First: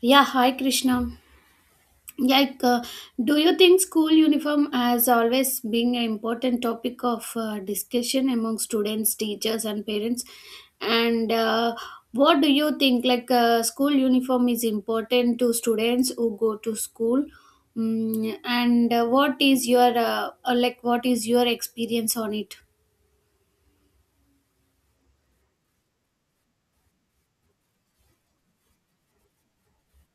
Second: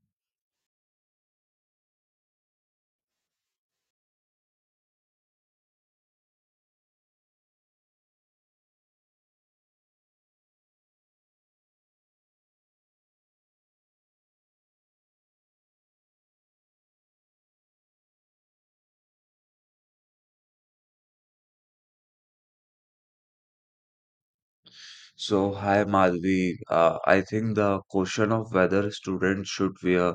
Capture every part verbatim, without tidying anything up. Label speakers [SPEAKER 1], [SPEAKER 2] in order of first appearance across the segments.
[SPEAKER 1] Yeah, hi Krishna. Like, uh, do you think school uniform has always been an important topic of uh, discussion among students, teachers, and parents? And uh, What do you think? Like, uh, school uniform is important to students who go to school. Mm, and uh, what is your uh, uh, like? What is your experience on it?
[SPEAKER 2] So, hi Madhvi. Uh, I think the question of whether students should wear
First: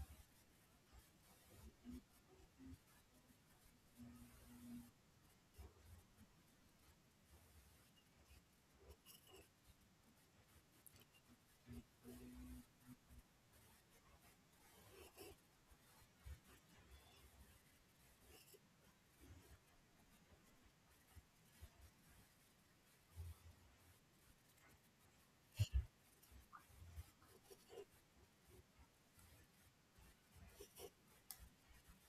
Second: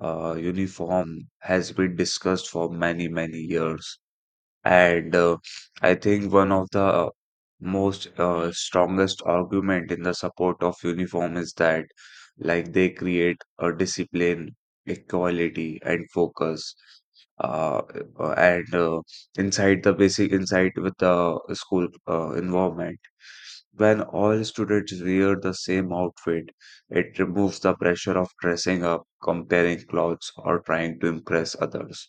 [SPEAKER 2] uh, uniform has been discussed for many, many years. And uh, I think one of the most uh, strongest argument in the support of uniform is that like they create a discipline, equality, and focus. Uh, uh, and uh, inside the basic inside with the school uh, environment, when all students wear the same outfit, it removes the pressure of dressing up, comparing clothes, or trying to impress others.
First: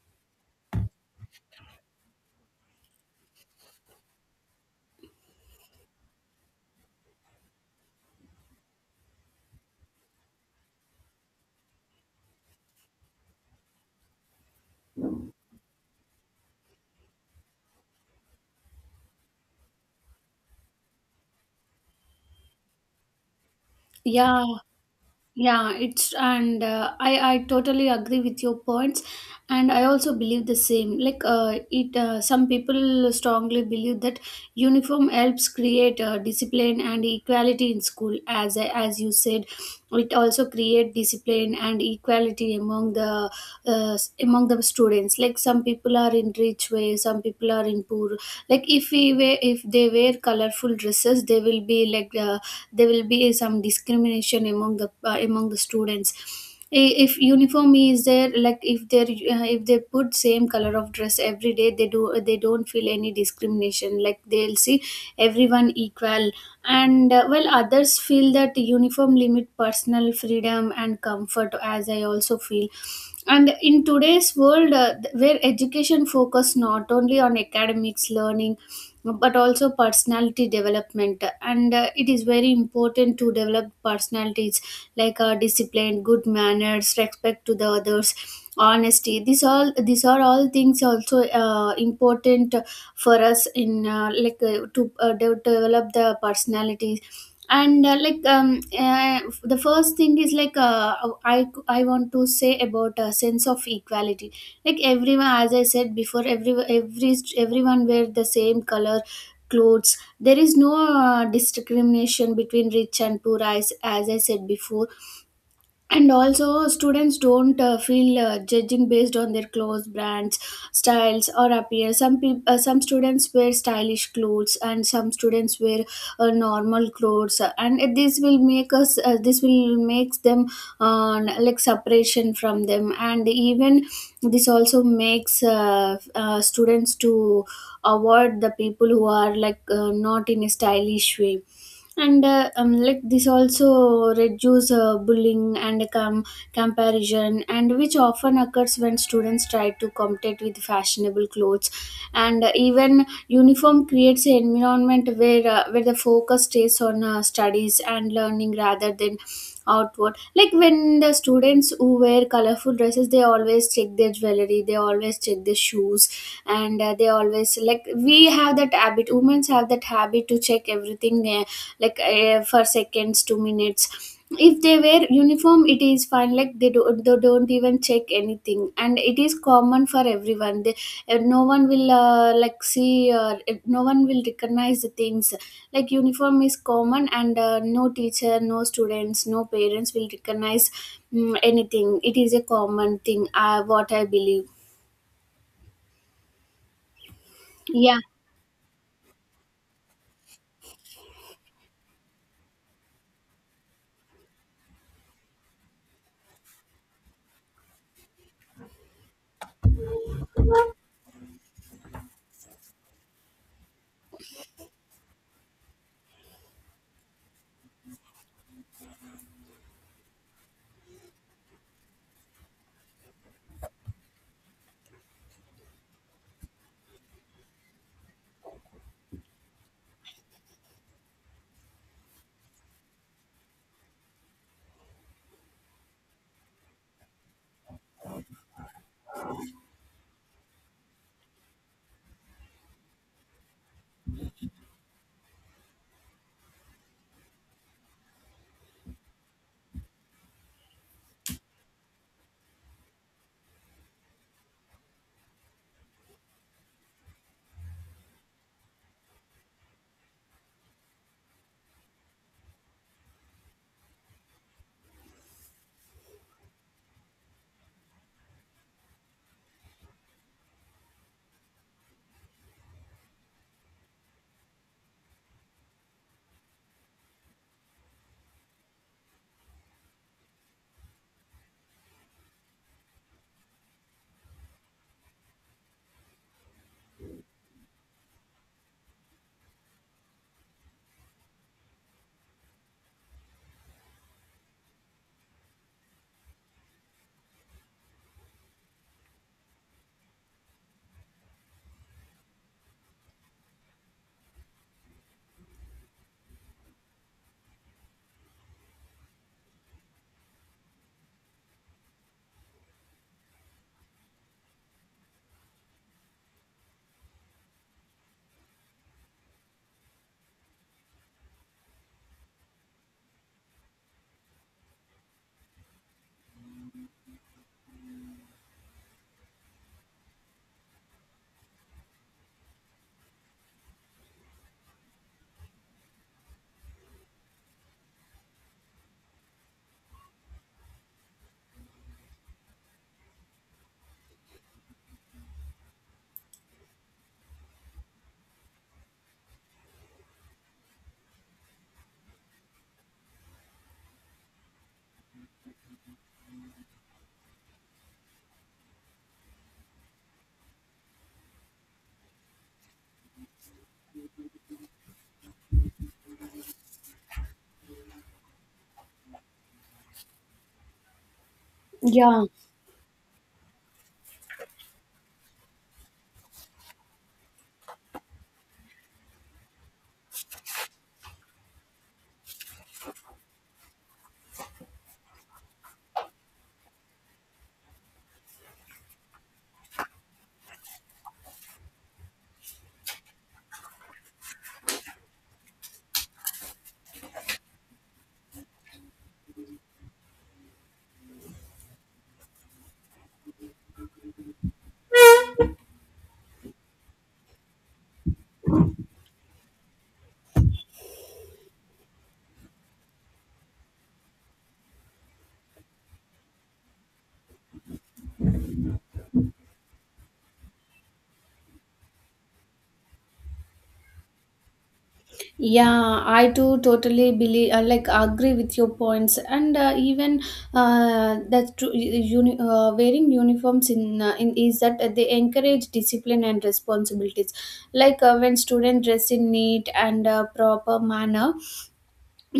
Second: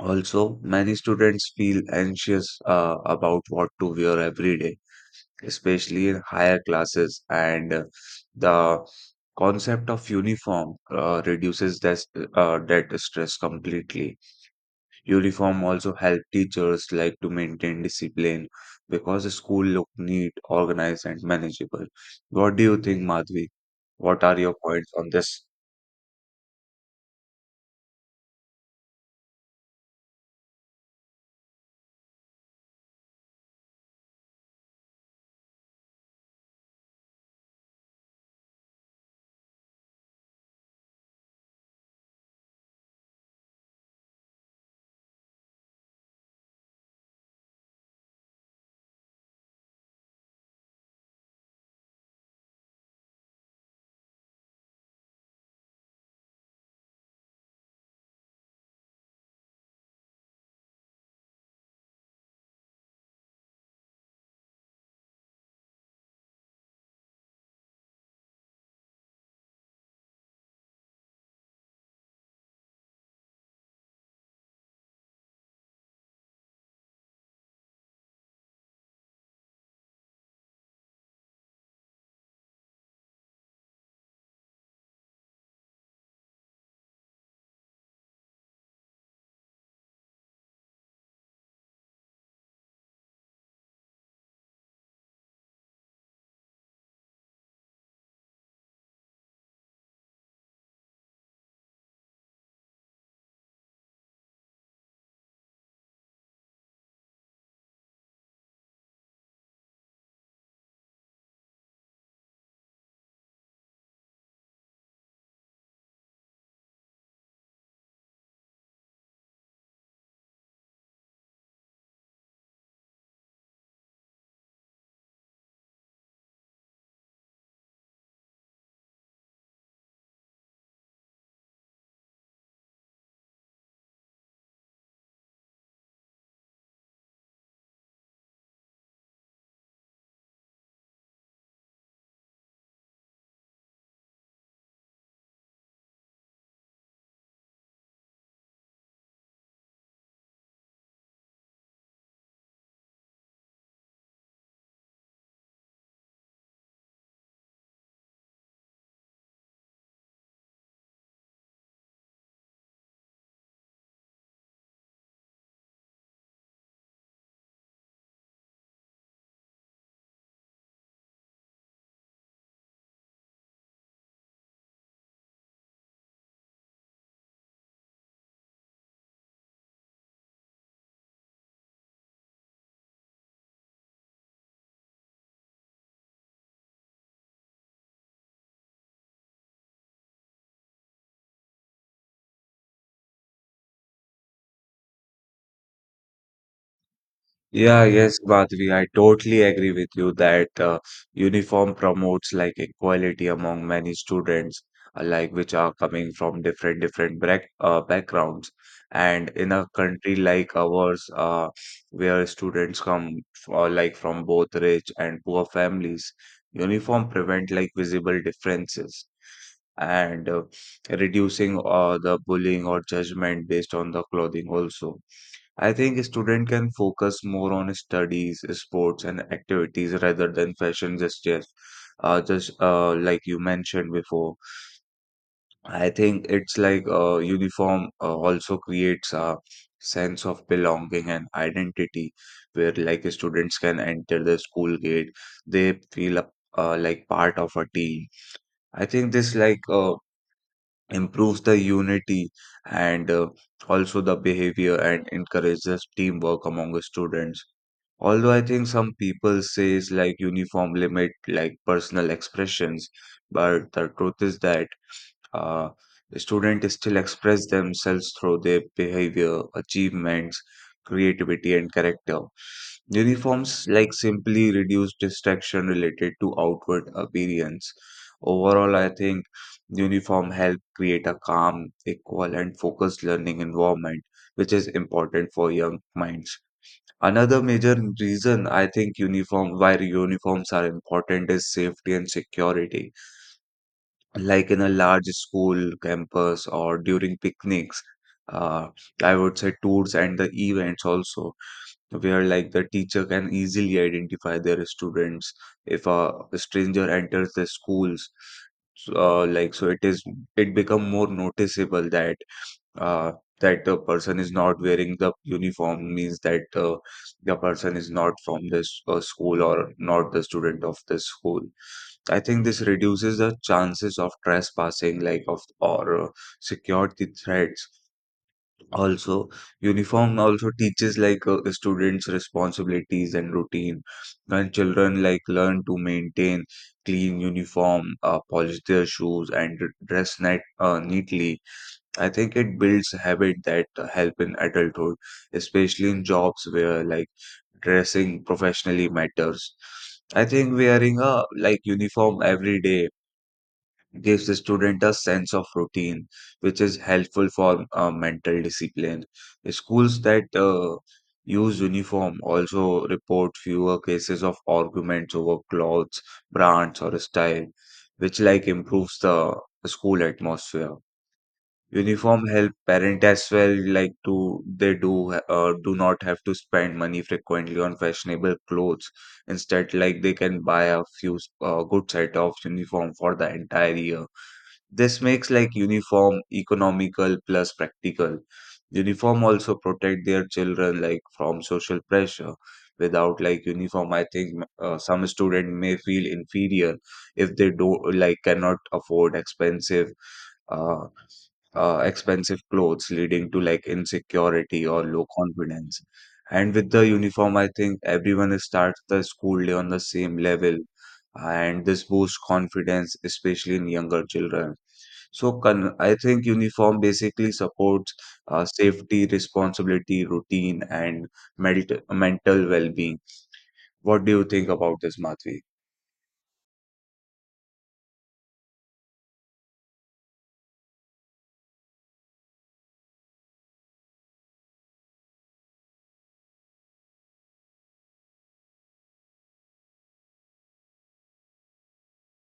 [SPEAKER 2] Also, many students feel anxious uh, about what to wear every day, especially in higher classes, and uh, the concept of uniform uh, reduces that, uh, that stress completely. Uniform also help teachers like to maintain discipline because the school look neat, organized, and manageable. What do you think, Madhvi? What are
[SPEAKER 1] Yeah,
[SPEAKER 2] your points on this?
[SPEAKER 1] Yeah, it's and uh, I I totally agree with your points, and I also believe the same. Like uh, it, uh, some people strongly believe that uniform helps create uh, discipline and equality in school. As as you said, it also create discipline and equality among the uh, s- among the students. Like some people are in rich way, some people are in poor. Like if we wear, if they wear colorful dresses, they will be like like uh, there will be some discrimination among the uh, among the students I- If uniform is there, like if they uh, if they put same color of dress every day, they do, they don't feel any discrimination, like they'll see everyone equal. And uh, well, others feel that uniform limit personal freedom and comfort, as I also feel. And in today's world uh, th- where education focus not only on academics learning but also personality development. And uh, it is very important to develop personalities, like uh, discipline, good manners, respect to the others, honesty, these all these are all things also uh, important for us in uh, like uh, to uh, de- develop the personalities. And uh, like um, uh, the first thing is like uh, I, I want to say about a sense of equality. Like everyone, as I said before, every every everyone wear the same color clothes, there is no uh, discrimination between rich and poor, as, as I said before. And also students don't uh, feel uh, judging based on their clothes, brands, styles or appearance. Some people uh, some students wear stylish clothes and some students wear uh, normal clothes, and it- this will make us uh, this will makes them uh, like separation from them. And even this also makes uh, uh, students to avoid the people who are like uh, not in a stylish way. And uh, um, like this also reduce uh, bullying and com- comparison, and which often occurs when students try to compete with fashionable clothes. And uh, even uniform creates an environment where uh, where the focus stays on uh, studies and learning rather than outward. Like when the students who wear colorful dresses, they always check their jewelry, they always check their shoes. And uh, they always like, we have that habit, women have that habit to check everything, uh, like uh, for seconds, two minutes. If they wear uniform, it is fine, like they do, they don't even check anything, and it is common for everyone. They uh, No one will uh, like see uh, eh, no one will recognize the things. Like uniform is common and uh, no teacher, no students, no parents will recognize mm anything. It is a common thing, uh, what I believe.
[SPEAKER 2] Yeah,
[SPEAKER 1] Yeah,
[SPEAKER 2] yes, Badvi, I totally agree with you that uh, uniform promotes like equality among many students, uh, like which are coming from different different back, uh, backgrounds. And in a country like ours, uh, where students come uh, like from both rich and poor families, uniform prevent like visible differences and uh, reducing uh, the bullying or judgment based on the clothing also. I think a student can focus more on studies, sports, and activities rather than fashion just Uh, just uh, Like you mentioned before, I think it's like uh, uniform uh, also creates a sense of belonging and identity, where like students can enter the school gate, they feel a- uh, like part of a team. I think this like uh, improves the unity and uh, also the behavior and encourages teamwork among the students. Although I think some people says like uniform limit like personal expressions, but the truth is that uh, students still express themselves through their behavior, achievements, creativity, and character. Uniforms like simply reduce distraction related to outward appearance. Overall, I think uniform help create a calm, equal, and focused learning environment, which is important for young minds. Another major reason I think uniform why uniforms are important is safety and security. Like in a large school campus or during picnics, uh, I would say tours and the events also, where like the teacher can easily identify their students if a stranger enters the schools. So, uh, like so, it is it become more noticeable that uh, that the person is not wearing the uniform means that uh, the person is not from this uh, school or not the student of this school. I think this reduces the chances of trespassing, like of or uh, security threats. Also, uniform also teaches like uh, students responsibilities and routine. When children like learn to maintain clean uniform, uh, polish their shoes, and dress net uh, neatly, I think it builds habit that uh, help in adulthood, especially in jobs where like dressing professionally matters. I think wearing a like uniform every day gives the student a sense of routine, which is helpful for uh, mental discipline. Schools that uh, use uniform also report fewer cases of arguments over clothes, brands, or style, which like improves the school atmosphere.
[SPEAKER 1] yeah.
[SPEAKER 2] Uniform help parent as well, like to they do uh, do not have to spend money frequently on fashionable clothes. Instead, like they can buy a few uh, good set of uniform for the entire year. This makes like uniform economical plus practical. Uniform also protect their children like from social pressure. Without like uniform, I think uh, some student may feel inferior if they don't like cannot afford expensive uh, uh, expensive clothes, leading to like insecurity or low confidence. And with the uniform, I think everyone starts the school day on the same level, and this boosts confidence, especially in younger children. So, con- I think uniform basically supports uh, safety, responsibility, routine, and medit- mental well-being. What do you think about this, Madhvi?
[SPEAKER 1] Yeah, I too totally believe, uh, like, agree with your points. And uh, even uh, that's true. Uni- uh, wearing uniforms in, uh, in is that uh, they encourage discipline and responsibilities. Like uh, when students dress in neat and uh, proper manner,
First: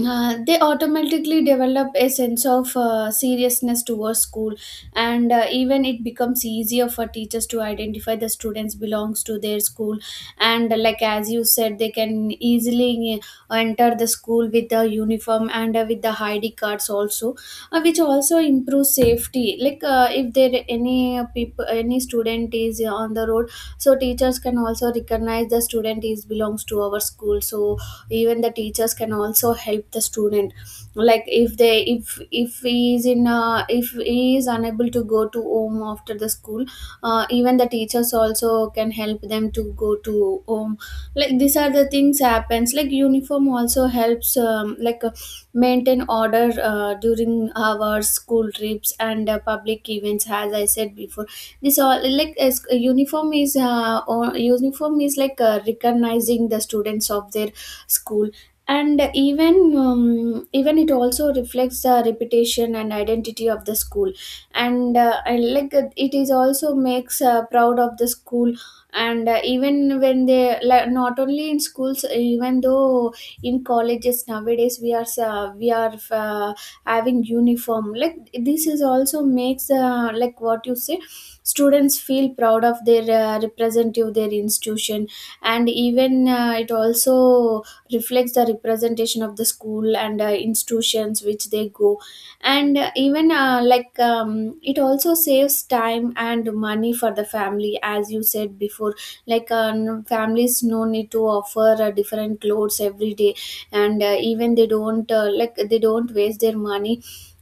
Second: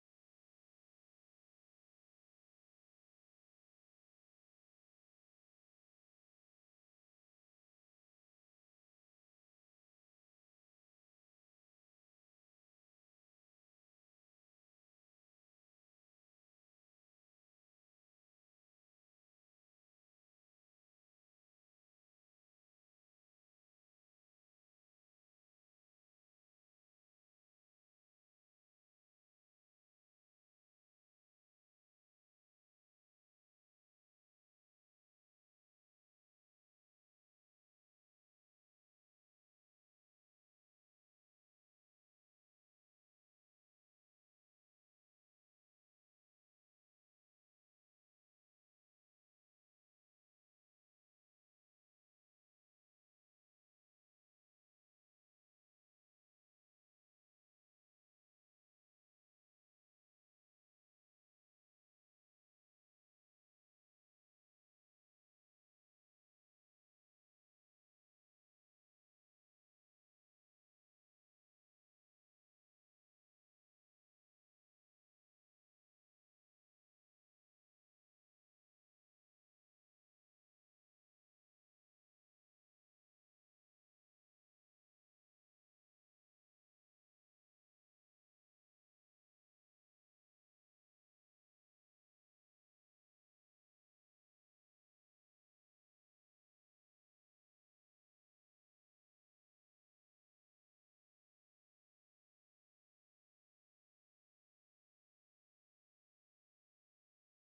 [SPEAKER 1] uh, they automatically develop a sense of uh, seriousness towards school. And uh, even it becomes easier for teachers to identify the students belongs to their school. And uh, like as you said, they can easily uh, enter the school with the uniform, and uh, with the ID cards also, uh, which also improves safety. Like uh, if there any people, any student is on the road, so teachers can also recognize the student is belongs to our school, so even the teachers can also help the student. Like if they, if if he is in uh, if he is unable to go to home after the school, uh, even the teachers also can help them to go to home. Like these are the things happens. Like uniform also helps um, like uh, maintain order uh, during our school trips and uh, public events, as I said before. This all like, as uniform is uh, or uniform is like uh, recognizing the students of their school. And even um, even it also reflects the reputation and identity of the school. And, uh, and like uh, it is also makes uh, proud of the school. And uh, even when they like, not only in schools, even though in colleges, nowadays we are uh, we are uh, having uniform, like this is also makes uh, like what you say, students feel proud of their uh, representative their institution. And even uh, it also reflects the representation of the school and uh, institutions which they go. And uh, even uh, like um, it also saves time and money for the family, as you said before. Like uh, n- families no need to offer uh, different clothes every day. And uh, even they don't uh, like they don't waste their money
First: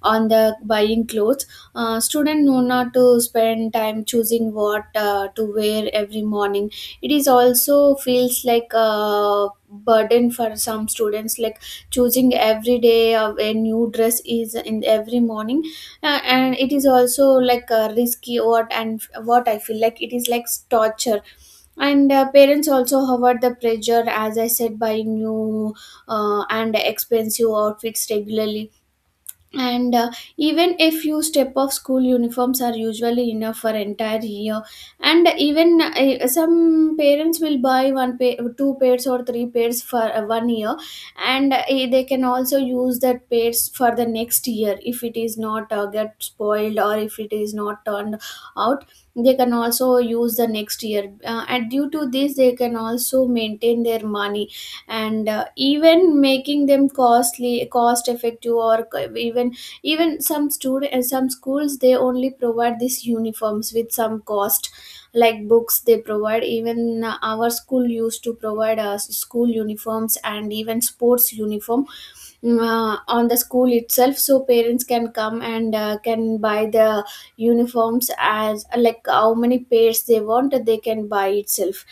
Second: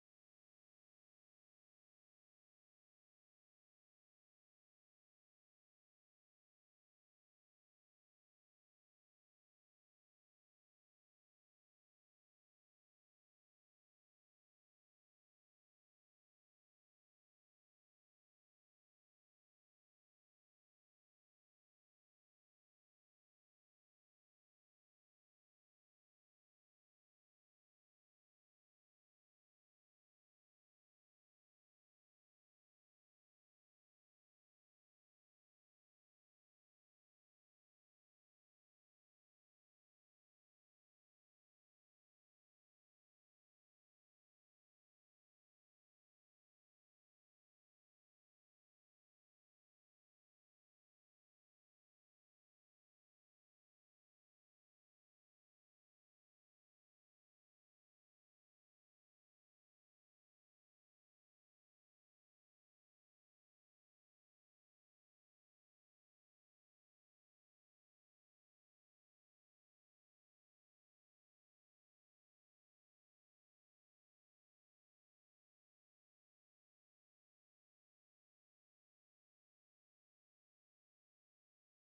[SPEAKER 1] on the buying clothes. Uh, student know not to spend time choosing what uh, to wear every morning. It is also feels like a burden for some students, like choosing every day of a new dress is in every morning. Uh, and it is also like a risky, what and what I feel, like it is like torture. And uh, parents also hovered the pressure, as I said, buying new uh, and expensive outfits regularly. And uh, even if you step off school, uniforms are usually enough for entire year. And even uh, some parents will buy one pair, two pairs or three pairs for uh, one year. And uh, eh, they can also use that pairs for the next year. If it is not uh, get spoiled, or if it is not turned out, they can also use the next year. Uh, and due to this, they can also maintain their money. And uh, even making them costly, cost effective, or c- even, even some student uh, some schools they only provide these uniforms with some cost, like books they provide. Even uh, our school used to provide us school uniforms and even sports uniform. Mm, uh, on the school itself, so parents can come and uh, can buy the uniforms as like how many pairs they want, they can buy itself.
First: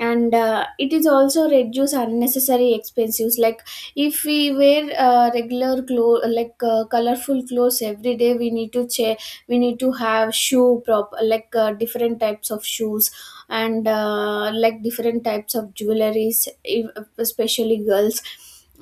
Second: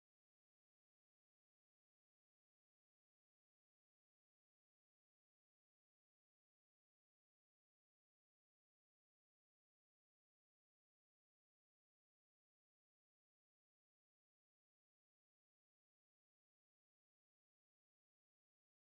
[SPEAKER 1] And uh, it is also reduce unnecessary expenses. Like if we wear uh, regular clothes, like uh, colorful clothes every day, we need to che- we need to have shoe prop, like uh, different types of shoes. And uh, like different types of jewelries, ev- especially girls.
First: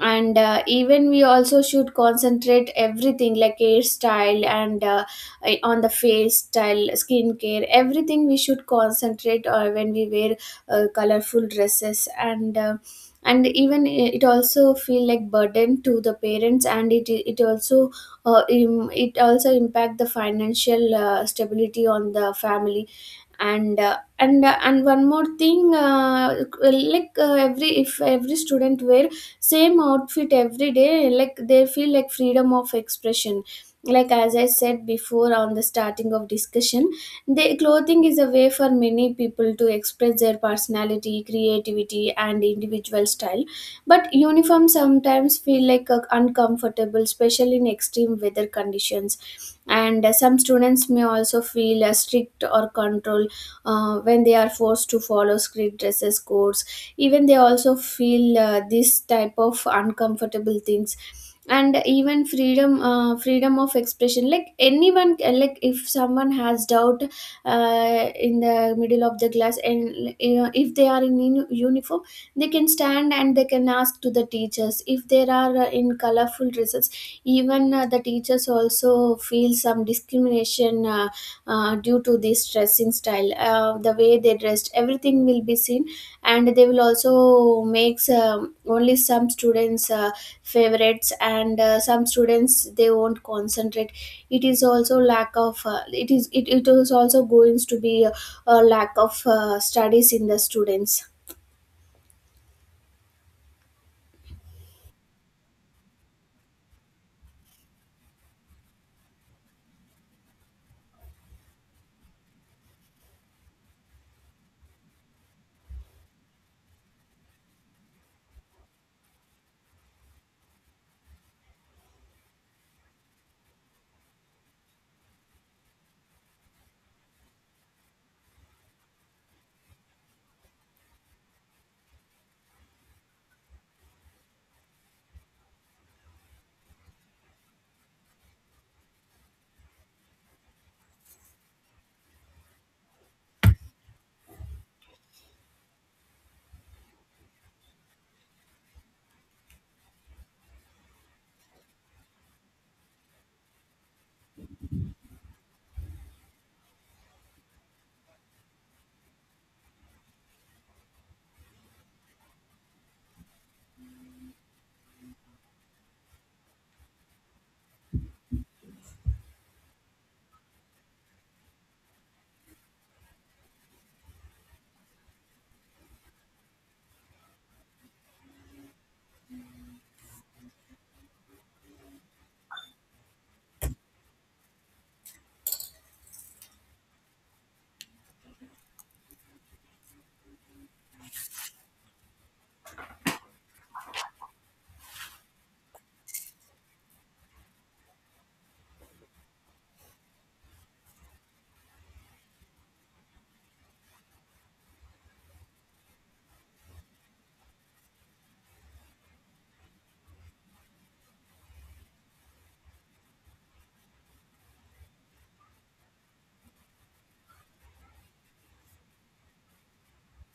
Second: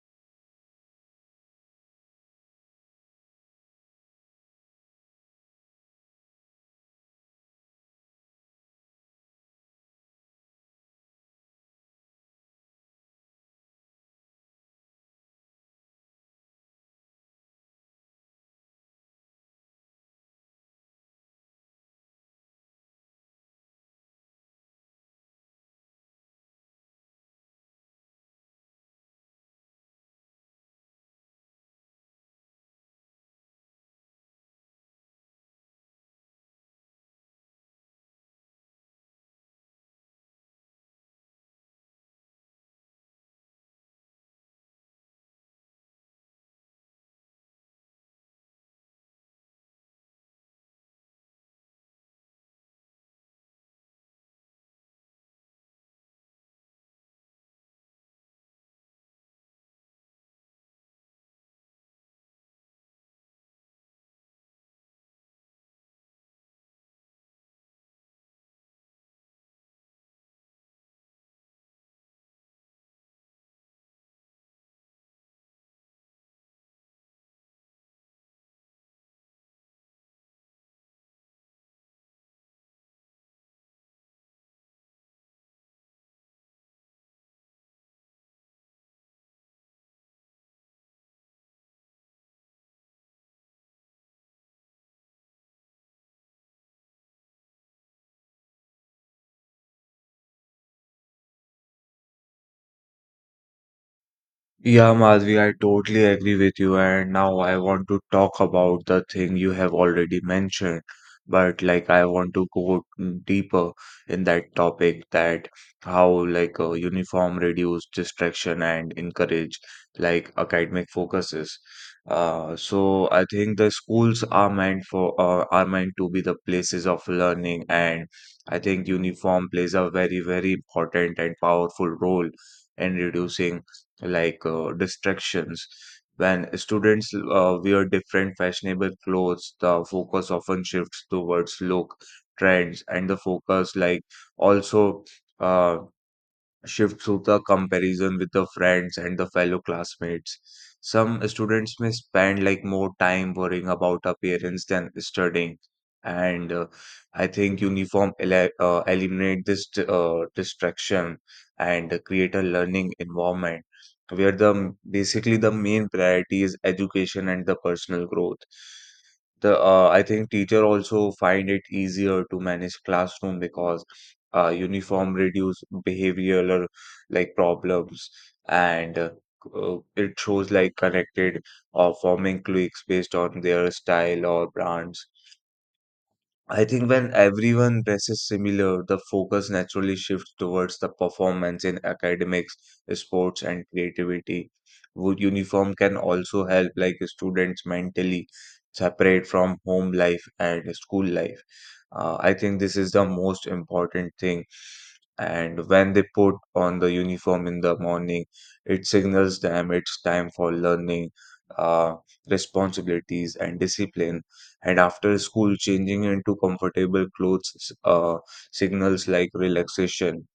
[SPEAKER 1] And uh, even we also should concentrate everything, like hairstyle and uh, eh, on the face style, skincare, everything we should concentrate uh, when we wear uh, colorful dresses. And uh, and even i- it also feel like burden to the parents. And it it also uh, im- it also impact the financial uh, stability on the family. And uh, and uh, and one more thing, uh, like uh, every, if every student wear same outfit every day, like they feel like freedom of expression, like as I said before on the starting of discussion. The clothing is a way for many people to express their personality, creativity and individual style. But uniforms sometimes feel like uh, uncomfortable, especially in extreme weather conditions. And uh, some students may also feel uh, strict or controlled uh, when they are forced to follow script dresses codes. Even they also feel uh, this type of uncomfortable things. And even freedom uh, freedom of expression, like anyone, like if someone has doubt uh, in the middle of the class, and you know, if they are in uni- uniform, they can stand and they can ask to the teachers. If they are uh, in colorful dresses, even uh, the teachers also feel some discrimination uh, uh, due to this dressing style, uh, the way they dressed, everything will be seen. And they will also makes um, only some students uh, favorites. And uh, some students they won't concentrate. It is also lack of uh, it is, it, it is also going to be a, a lack of uh, studies in the students.
[SPEAKER 2] Yeah, Madhvi, I totally agree with you. And now I want to talk about the thing you have already mentioned, but like I want to go deeper in that topic that how like uh, uniform reduce distraction and encourage like academic focuses. Uh, so I think the schools are meant for uh, are meant to be the places of learning, and I think uniform plays a very, very important and powerful role in reducing like uh, distractions. When students uh, wear different fashionable clothes, the focus often shifts towards look, trends, and the focus like also. Uh, Shifts to the comparison with the friends and the fellow classmates. Some students may spend like more time worrying about appearance than studying. And uh, I think uniform ele uh, eliminate this d- uh, distraction and create a learning environment where the m- basically the main priority is education and the personal growth. The uh, I think teacher also find it easier to manage classroom because uh, uniform reduce behavioral like problems, and uh, uh, it shows like connected or forming cliques based on their style or brands. I think when everyone dresses similar, the focus naturally shifts towards the performance in academics, sports, and creativity. Wo- Uniform can also help like students mentally separate from home life and school life. Uh, I think this is the most important thing. And when they put on the uniform in the morning, it signals them it's time for learning, uh, responsibilities, and discipline, and after school changing into comfortable clothes uh, signals like relaxation.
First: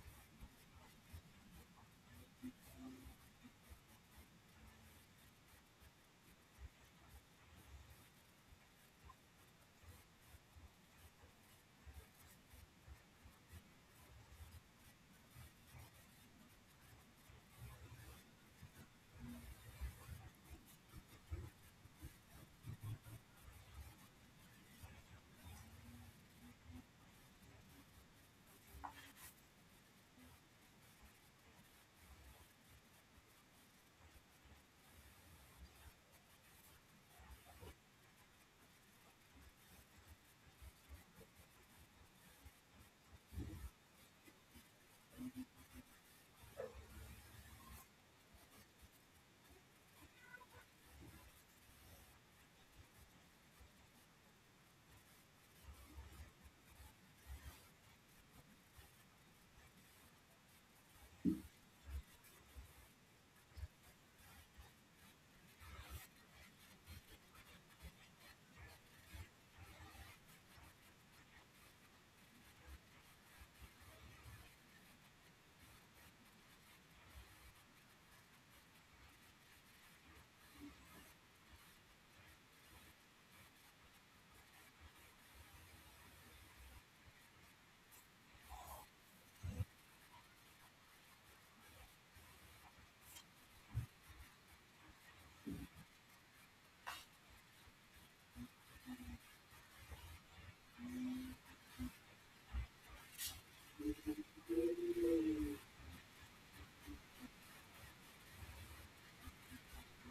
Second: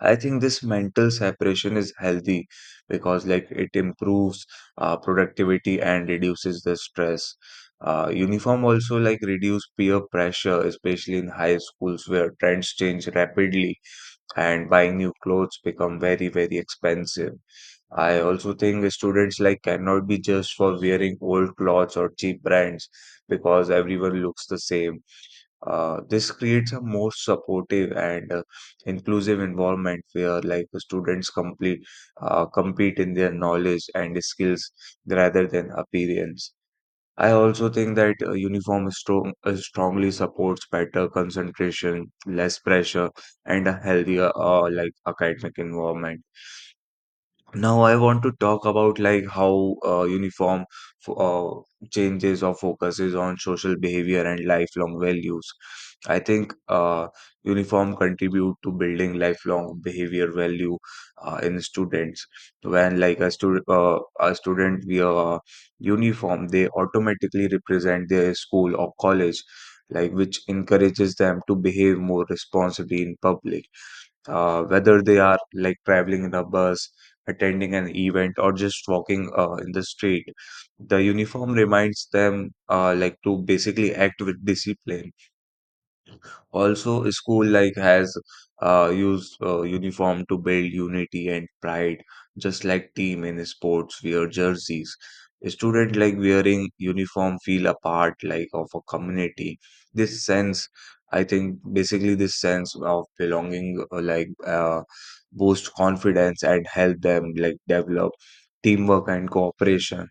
[SPEAKER 2] I think this mental separation is healthy because like it improves uh, productivity and reduces the stress. Uh, uniform also like reduce peer pressure, especially in high schools where trends change rapidly and buying new clothes become very very expensive. I also think students like cannot be just for wearing old clothes or cheap brands because everyone looks the same. Uh, this creates a more supportive and uh, inclusive environment where like the students complete uh, compete in their knowledge and skills rather than appearance. I also think that uh, uniform strong, uh, strongly supports better concentration, less pressure, and a healthier uh, like academic environment. Now I want to talk about like how uh, uniform f- uh, changes or focuses on social behavior and lifelong values. I think uh, uniform contribute to building lifelong behavior value uh, in students. When like a student uh, a student wear uniform, they automatically represent their school or college, like which encourages them to behave more responsibly in public, uh, whether they are like traveling in a bus, attending an event, or just walking uh, in the street. The uniform reminds them uh, like to basically act with discipline. Also, school like has uh, used uh, uniform to build unity and pride, just like team in sports wear jerseys. Student like wearing uniform feel a part like of a community. This sense, I think, basically this sense of belonging, uh, like uh, boost confidence and help them like develop teamwork and cooperation.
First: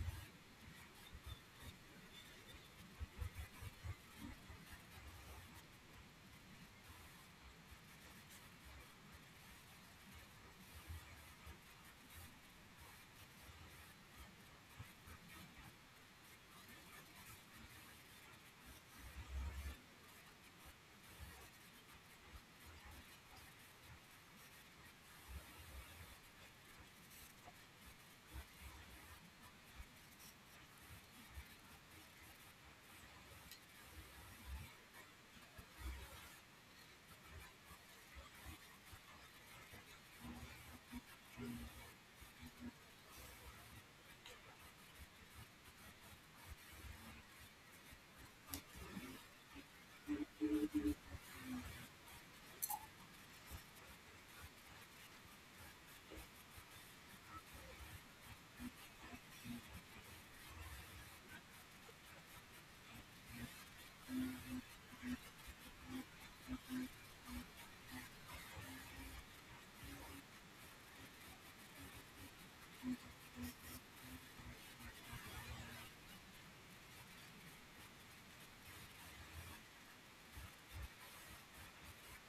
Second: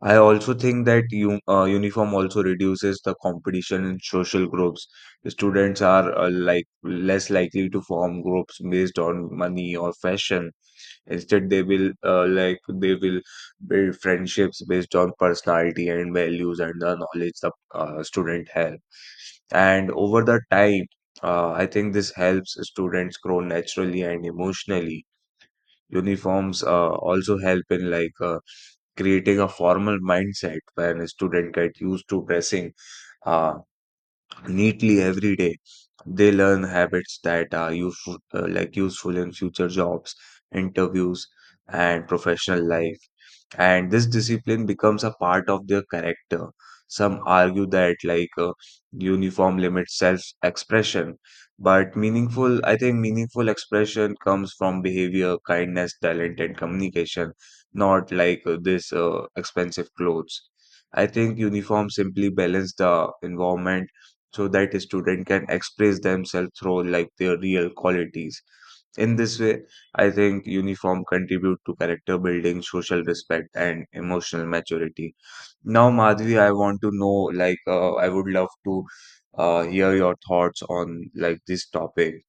[SPEAKER 2] I also think that u- uh, uniform also reduces the competition in social groups. Students are uh, like less likely to form groups based on money or fashion. Instead, they will uh, like they will build friendships based on personality and values and the knowledge the uh, student has. And over the time, uh, I think this helps students grow naturally and emotionally. Uniforms uh, also help in like uh, creating a formal mindset where a student get used to dressing uh, neatly every day. They learn habits that are useful, uh, like useful in future jobs, interviews, and professional life. And this discipline becomes a part of their character. Some argue that like uh, uniform limits self-expression, but meaningful, I think meaningful expression comes from behavior, kindness, talent, and communication, not like uh, this uh, expensive clothes. I think uniform simply balance the environment so that a student can express themselves through like their real qualities. In this way, I think uniform contribute to character building, social respect, and emotional maturity. Now Madhvi, I want to know like uh, I would love to uh, hear your thoughts on like this topic.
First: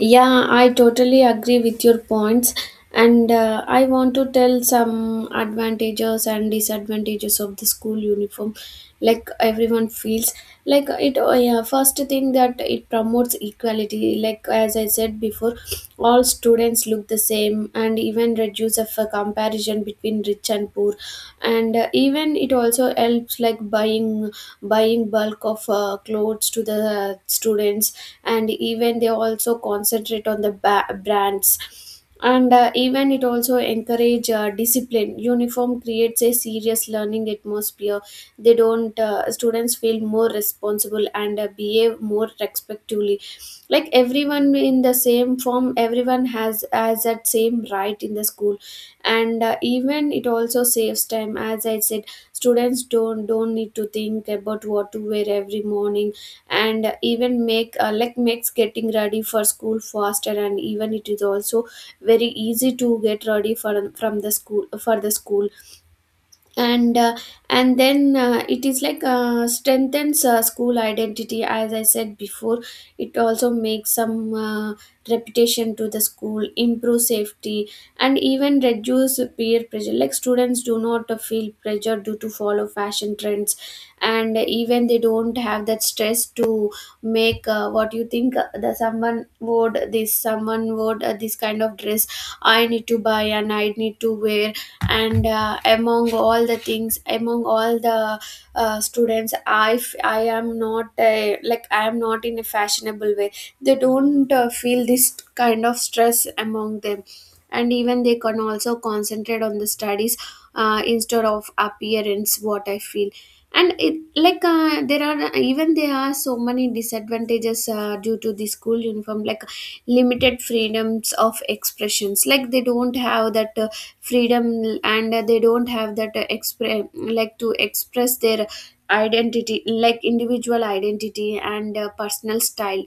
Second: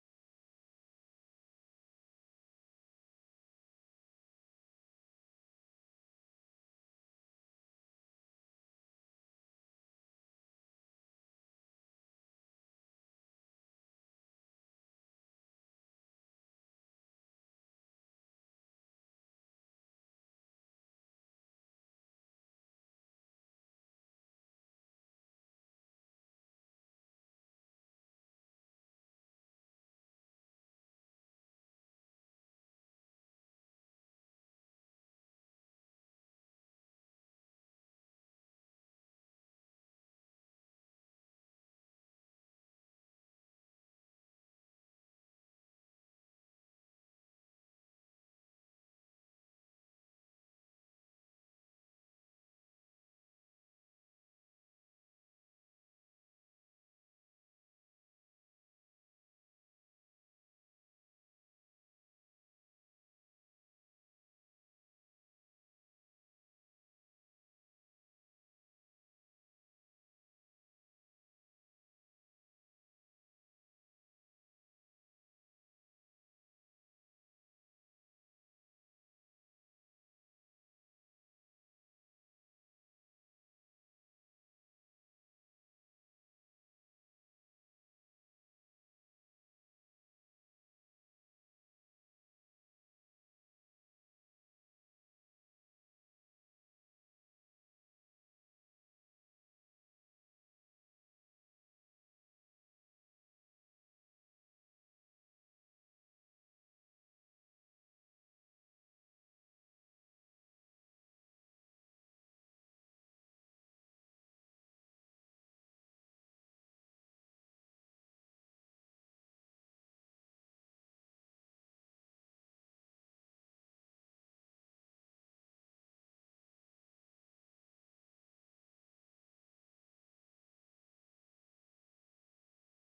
[SPEAKER 1] Yeah, I totally agree with your points. And uh, I want to tell some advantages and disadvantages of the school uniform. Like everyone feels like it. Oh, yeah, first thing that it promotes equality. Like as I said before, all students look the same, and even reduce the of a comparison between rich and poor, and uh, even it also helps like buying buying bulk of uh, clothes to the uh, students, and even they also concentrate on the ba- brands. And uh, Even it also encourage uh, discipline. Uniform creates a serious learning atmosphere. They don't uh, students feel more responsible and uh, behave more respectfully, like everyone in the same form, everyone has has that same right in the school. And uh, Even it also saves time. As I said, students don't don't need to think about what to wear every morning, and uh, even make uh, like makes getting ready for school faster, and even it is also very easy to get ready for from the school for the school. And uh, and then uh, It is like uh, strengthens uh, school identity. As I said before, it also makes some uh, reputation to the school, improve safety, and even reduce peer pressure, like students do not uh, feel pressure due to follow fashion trends. And even they don't have that stress to make uh, what you think uh, the someone would this someone would uh, this kind of dress I need to buy and I need to wear. And uh, Among all the things, among all the uh, students, i f- I am not a, like I am not in a fashionable way. They don't uh, feel this kind of stress among them, and even they can also concentrate on the studies uh, instead of appearance, what I feel. And it like uh, there are even there are so many disadvantages uh, due to the school uniform, like limited freedoms of expressions. Like they don't have that uh, freedom, and uh, they don't have that uh, expre- like to express their identity, like individual identity and uh, personal style.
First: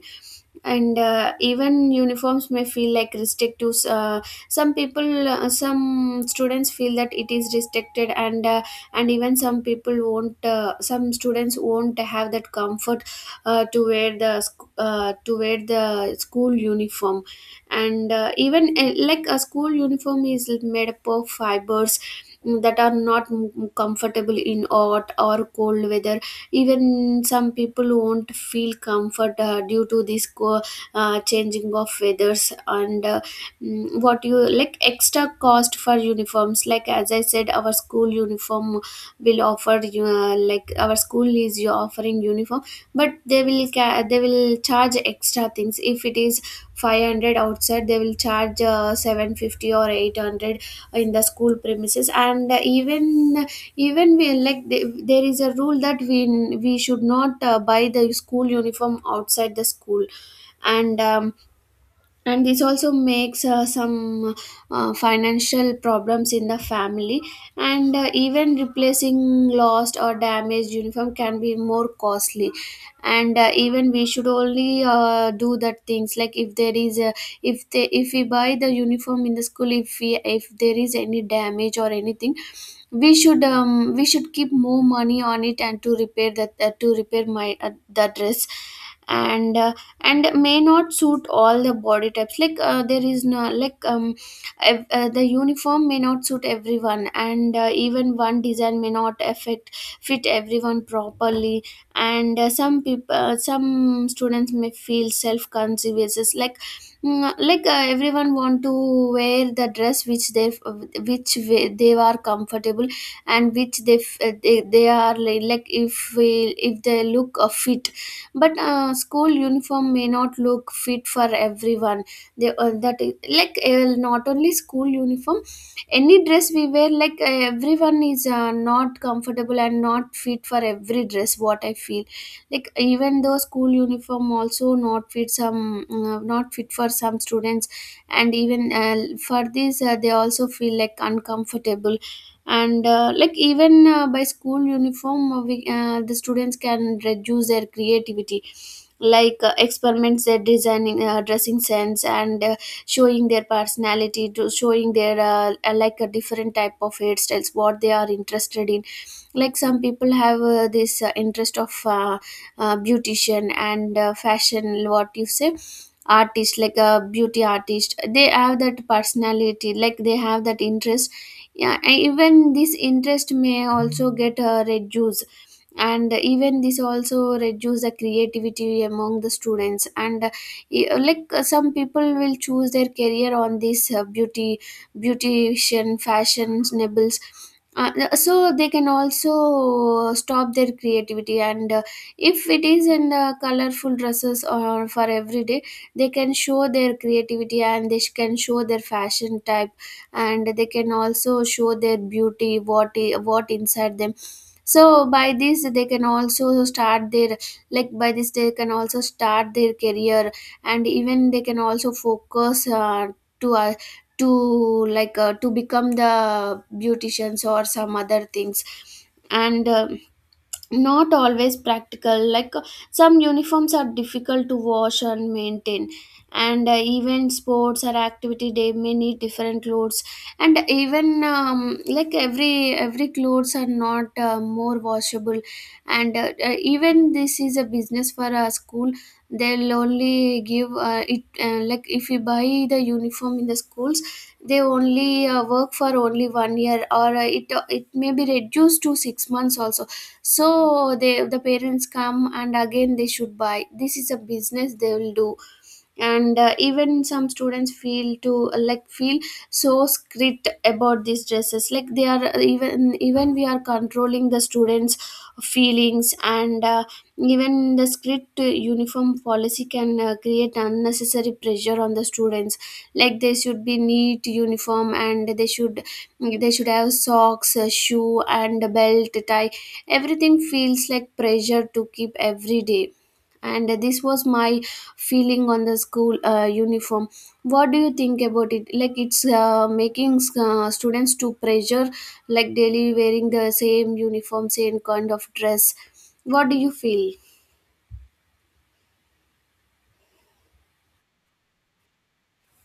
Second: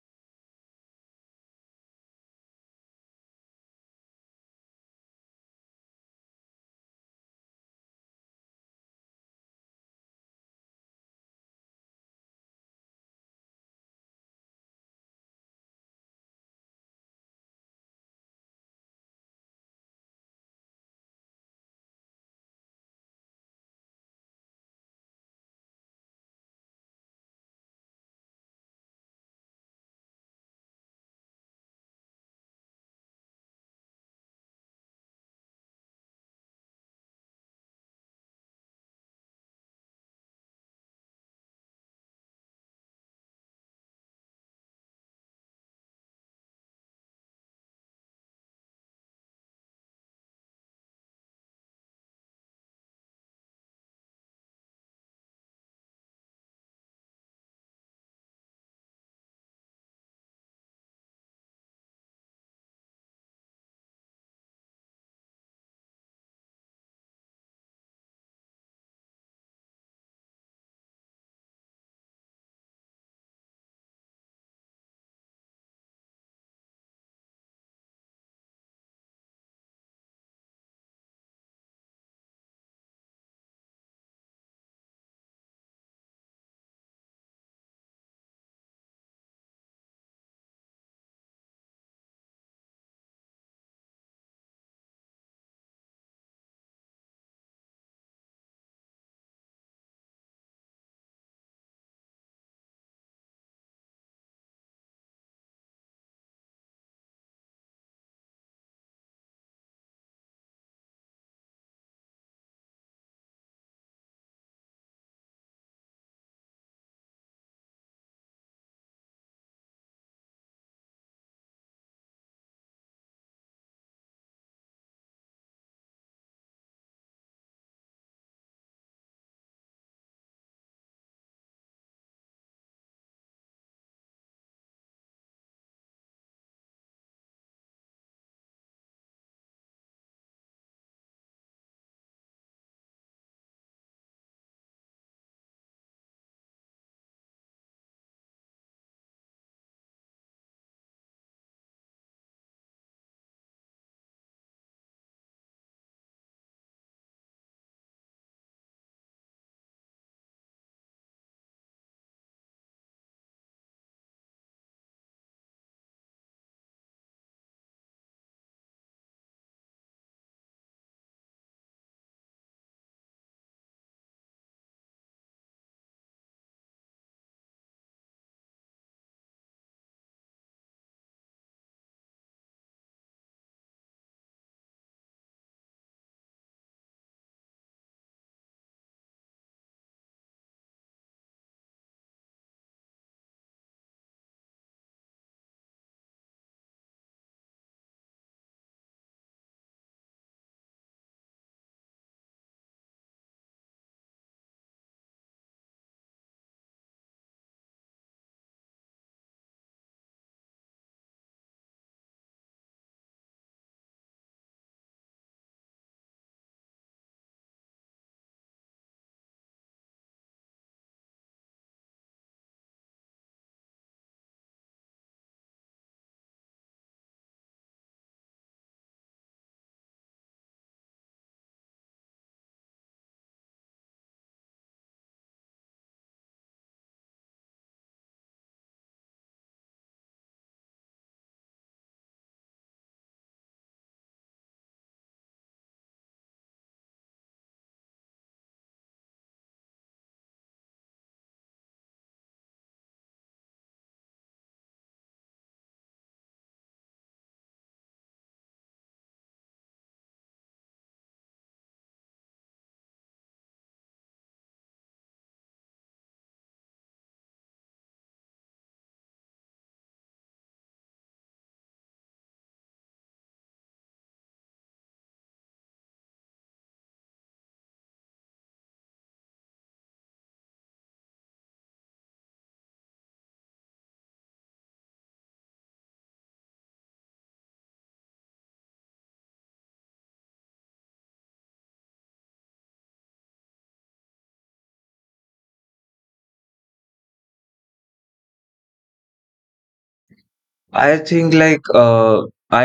[SPEAKER 1] And uh, Even uniforms may feel like restrictive. Uh, some people uh, some students feel that it is restricted, and uh, and even some people won't uh, some students won't have that comfort uh, to wear the sc- uh, to wear the school uniform. And uh, even uh, Like a school uniform is made up of fibers that are not m- comfortable in hot or cold weather. Even some people won't feel comfort uh, due to this co- uh, changing of weathers, and uh, mm, what you like, extra cost for uniforms. Like as I said, our school uniform will offer you uh, like our school is you offering uniform, but they will ca- they will charge extra things. If it is five hundred outside, they will charge uh, seven fifty or eight hundred in the school premises. And even, even we like th- there is a rule that we we should not uh, buy the school uniform outside the school. and um, and this also makes uh, some uh, financial problems in the family. And uh, Even replacing lost or damaged uniform can be more costly, and uh, even we should only uh, do that things. Like if there is a, if they, if we buy the uniform in the school, if we, if there is any damage or anything, we should um, we should keep more money on it and to repair that, uh, to repair my uh, the dress. and uh, and may not suit all the body types. Like uh, there is no like um ev- uh, the uniform may not suit everyone, and uh, even one design may not affect fit everyone properly. And uh, Some people, uh, some students may feel self conscious. Like Mm, like uh, everyone want to wear the dress which they, which we- they are comfortable, and which they f- uh, they, they are li- like if we, if they look uh, fit. But uh, school uniform may not look fit for everyone. They uh, that is- like uh, not only school uniform, any dress we wear, like uh, everyone is uh, not comfortable and not fit for every dress, what I feel. Like even though school uniform also not fit some uh, not fit for some students. And even uh, for this uh, they also feel like uncomfortable. And uh, like even uh, By school uniform, uh, we, uh, the students can reduce their creativity, like uh, experiments their designing uh, dressing sense, and uh, showing their personality, to showing their uh, uh, like a different type of hairstyles what they are interested in. Like some people have uh, this uh, interest of uh, uh, beautician and uh, fashion, what you say, artist, like a beauty artist. They have that personality, like they have that interest. Yeah, and even this interest may also get uh, reduced, and even this also reduce the creativity among the students. And uh, e- like uh, Some people will choose their career on this uh, beauty, beautician, fashionables. Uh, so they can also stop their creativity, and uh, if it is in uh, colorful dresses or for every day, they can show their creativity and they sh- can show their fashion type, and they can also show their beauty what i- what inside them. So by this they can also start their, like by this they can also start their career, and even they can also focus uh, to uh, to like uh, to become the beauticians or some other things. And uh, Not always practical. Like uh, some uniforms are difficult to wash and maintain, and uh, even sports or activity, they may need different clothes. And even um, like every every clothes are not uh, more washable. And uh, uh, even this is a business for a school. They'll only give uh, it uh, like if you buy the uniform in the schools, they only uh, work for only one year, or uh, it uh, it may be reduced to six months also. So they, the parents come and again they should buy. This is a business they will do. And uh, even some students feel to uh, like feel so strict about these dresses. Like they are uh, even, even we are controlling the students feelings, and uh, even the strict uniform policy can uh, create unnecessary pressure on the students. Like they should be neat uniform, and they should, they should have socks, a shoe, and a belt, a tie. Everything feels like pressure to keep every day. And this was my feeling on the school uh, uniform. What do you think about it? Like it's uh, making uh, students to pressure, like daily wearing the same uniform, same kind of dress. What do you feel?
[SPEAKER 2] I think like uh, I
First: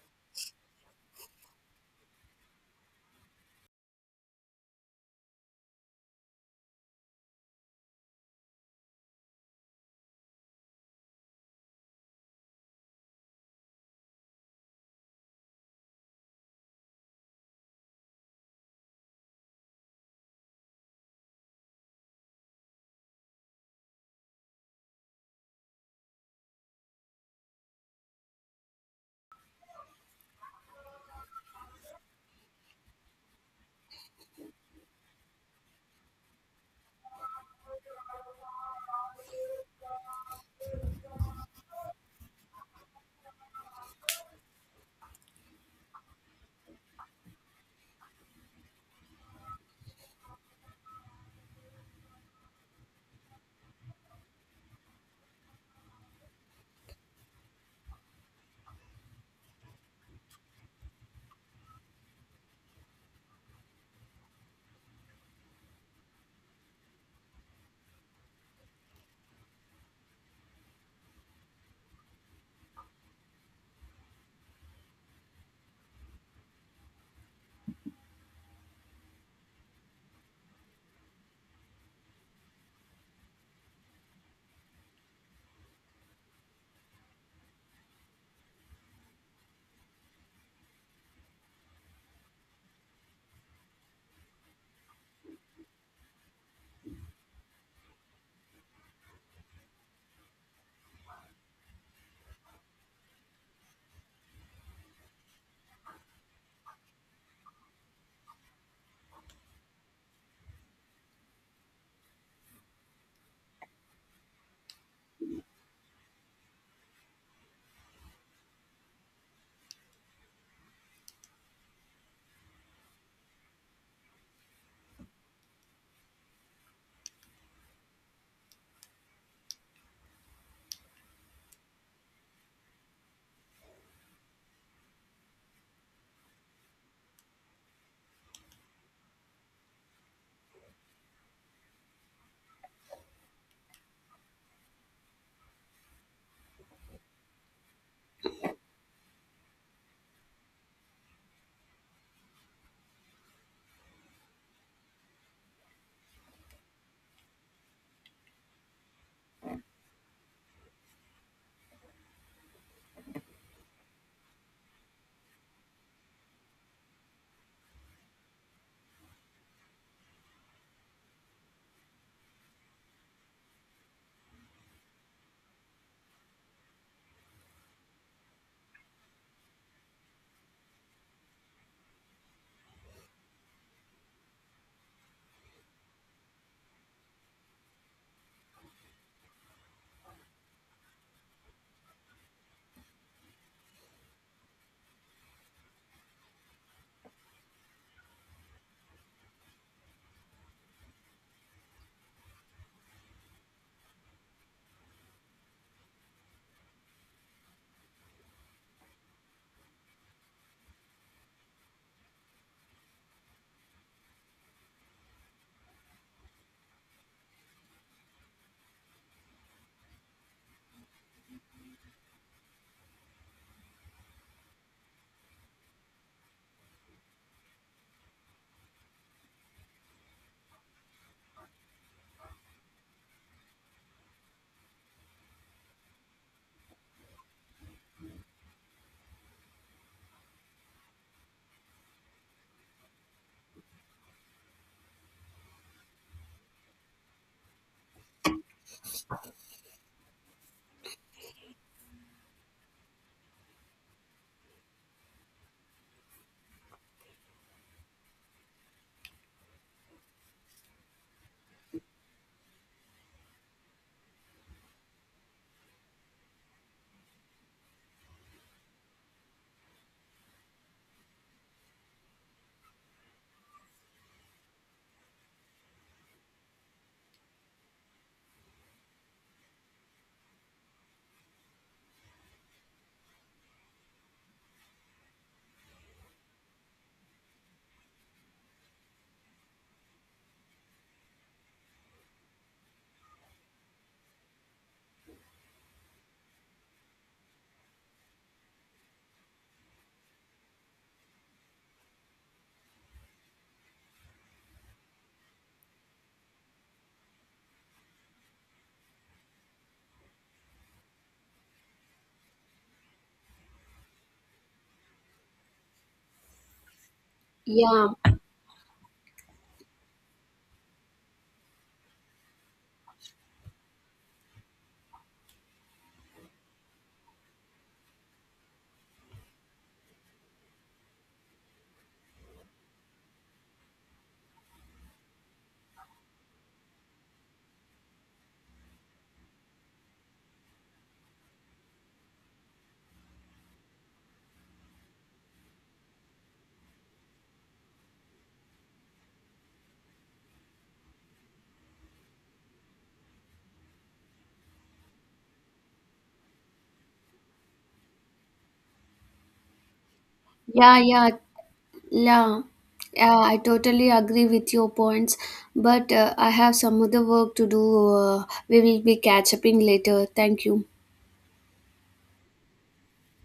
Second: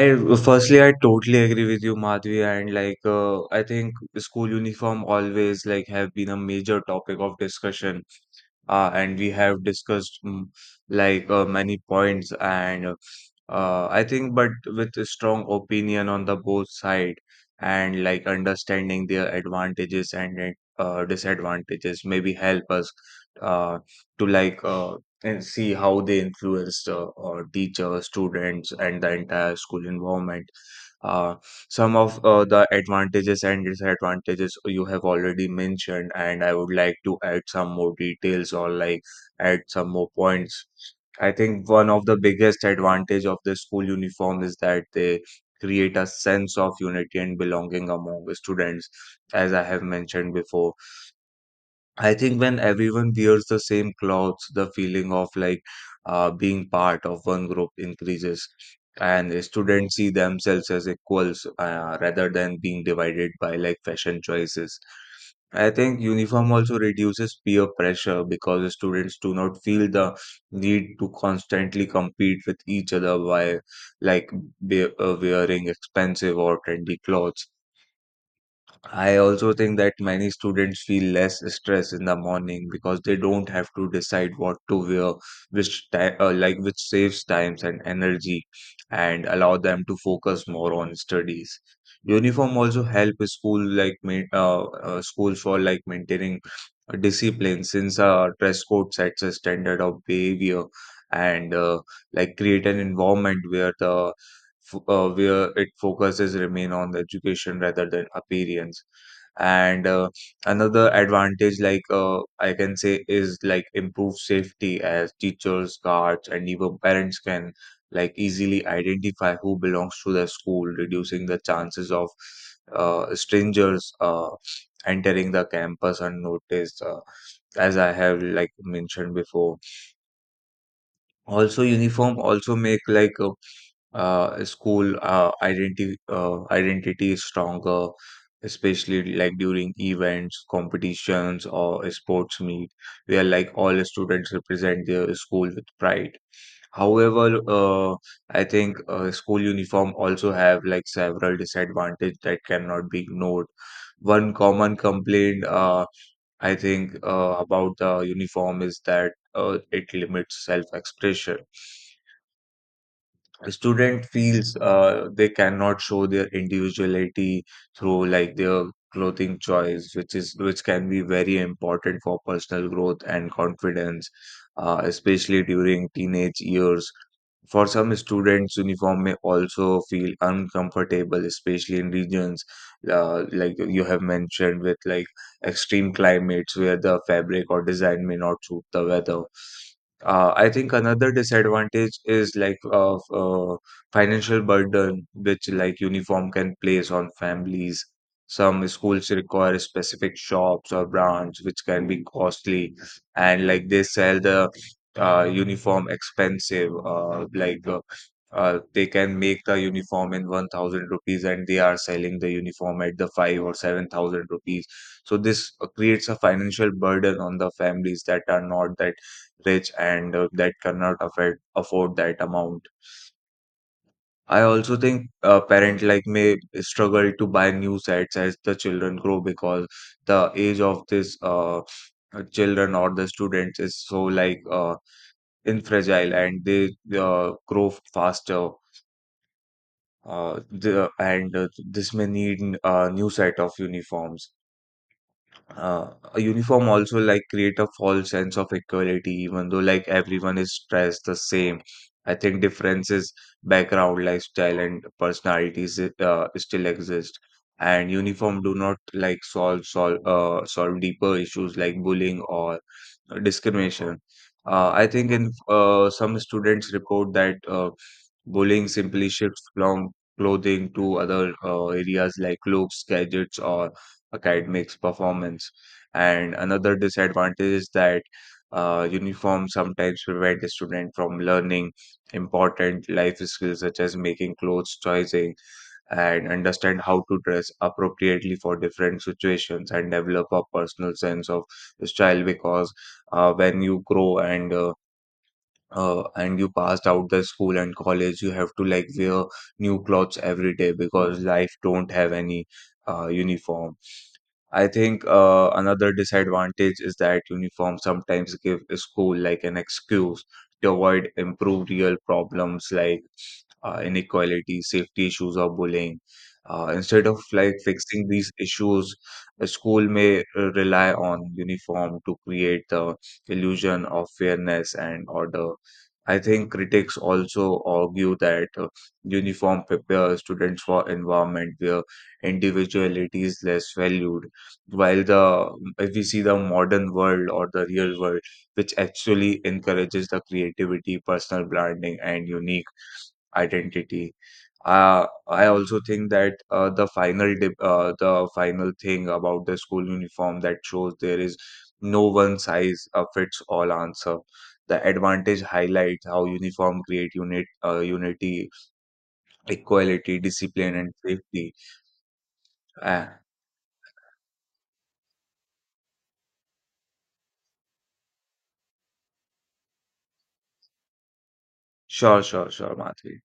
[SPEAKER 2] firstly I totally agree with you Madhvi, and like uh, I think school uniform always like have been a major topic of discussion, uh, and we have discussed mm, like uh, many points, and uh, uh, I think but with a strong opinion on the both side, and like understanding their advantages and uh, uh, disadvantages maybe help us uh, to like uh, and see how they influenced uh, or teachers, students, and the entire school environment. Uh, some of uh, the advantages and disadvantages you have already mentioned, and I would like to add some more details or like add some more points. I think one of the biggest advantage of the school uniform is that they create a sense of unity and belonging among the students, as I have mentioned before. I think when everyone wears the same clothes, the feeling of like uh, being part of one group increases, and the students see themselves as equals, uh, rather than being divided by like fashion choices. I think uniform also reduces peer pressure because the students do not feel the need to constantly compete with each other while like be- uh, wearing expensive or trendy clothes. I also think that many students feel less stress in the morning because they don't have to decide what to wear, which ti- uh, like which saves times and energy and allow them to focus more on studies. Uniform also help a school like main uh, uh, schools for like maintaining a discipline since uh, dress code sets a standard of behavior, and uh, like create an environment where the f- uh, where it focuses remain on the education rather than appearance. And uh, another advantage like uh, I can say is like improved safety, as teachers guards and even parents can like easily identify who belongs to the school, reducing the chances of uh, strangers uh, entering the campus unnoticed, uh, as I have like mentioned before. Also uniform also make like a uh, school uh, identity uh, identity is stronger, especially like during events, competitions, or a sports meet, where like all students represent their school with pride. However, uh, I think uh, school uniform also have like several disadvantages that cannot be ignored. One common complaint, uh, I think, uh, about the uniform is that uh, it limits self-expression. The student feels uh, they cannot show their individuality through like their clothing choice, which is which can be very important for personal growth and confidence, uh, especially during teenage years. For some students, uniform may also feel uncomfortable, especially in regions, uh, like you have mentioned, with like extreme climates where the fabric or design may not suit the weather. Uh, I think another disadvantage is like of uh, financial burden, which like uniform can place on families. Some schools require specific shops or brands, which can be costly, and like they sell the uh, uniform expensive. Uh, like uh, uh, they can make the uniform in one thousand rupees and they are selling the uniform at the five or seven thousand rupees. So this uh, creates a financial burden on the families that are not that rich, and uh, that cannot afford afford that amount. I also think a parent like may struggle to buy new sets as the children grow, because the age of this uh, uh, children or the students is so like uh, infragile, and they uh, grow faster. Uh, the, and uh, This may need a new set of uniforms. Uh, a uniform also like create a false sense of equality. Even though like everyone is dressed the same, I think differences, background, lifestyle and personalities uh, still exist, and uniform do not like solve solve uh, solve deeper issues like bullying or discrimination. uh, I think in uh, some students report that uh, bullying simply shifts from clothing to other uh, areas like looks, gadgets or academics performance. And another disadvantage is that uh, uniforms sometimes prevent a student from learning important life skills, such as making clothes choosing and understand how to dress appropriately for different situations and develop a personal sense of style. Because uh, when you grow and uh, uh, and you passed out the school and college, you have to like wear new clothes every day, because life don't have any uh, uniform. I think, uh, another disadvantage is that uniforms sometimes give a school like an excuse to avoid improve real problems like uh, inequality, safety issues, or bullying. Uh, instead of like
[SPEAKER 1] yeah
[SPEAKER 2] fixing these issues, a school may uh, rely on uniform to create the illusion of fairness and order. I think critics also argue that uh, uniform prepare students for environment where individuality is less valued, while the if we see the modern world or the real world, which actually encourages the creativity, personal branding, and unique identity. Uh, I also think that uh, the final dip, uh, the final thing about the school uniform that shows there is no one size uh, fits all answer. The advantage highlights how uniform create unit uh, unity, equality, discipline,
[SPEAKER 1] yeah
[SPEAKER 2] and
[SPEAKER 1] yeah
[SPEAKER 2] safety.
[SPEAKER 1] yeah
[SPEAKER 2] Uh,
[SPEAKER 1] Yeah, I totally agree with your points, but uh, I have some other work to do. Uh, we will be catch up in later. Thank you.
[SPEAKER 2] sure, sure, sure, Matri.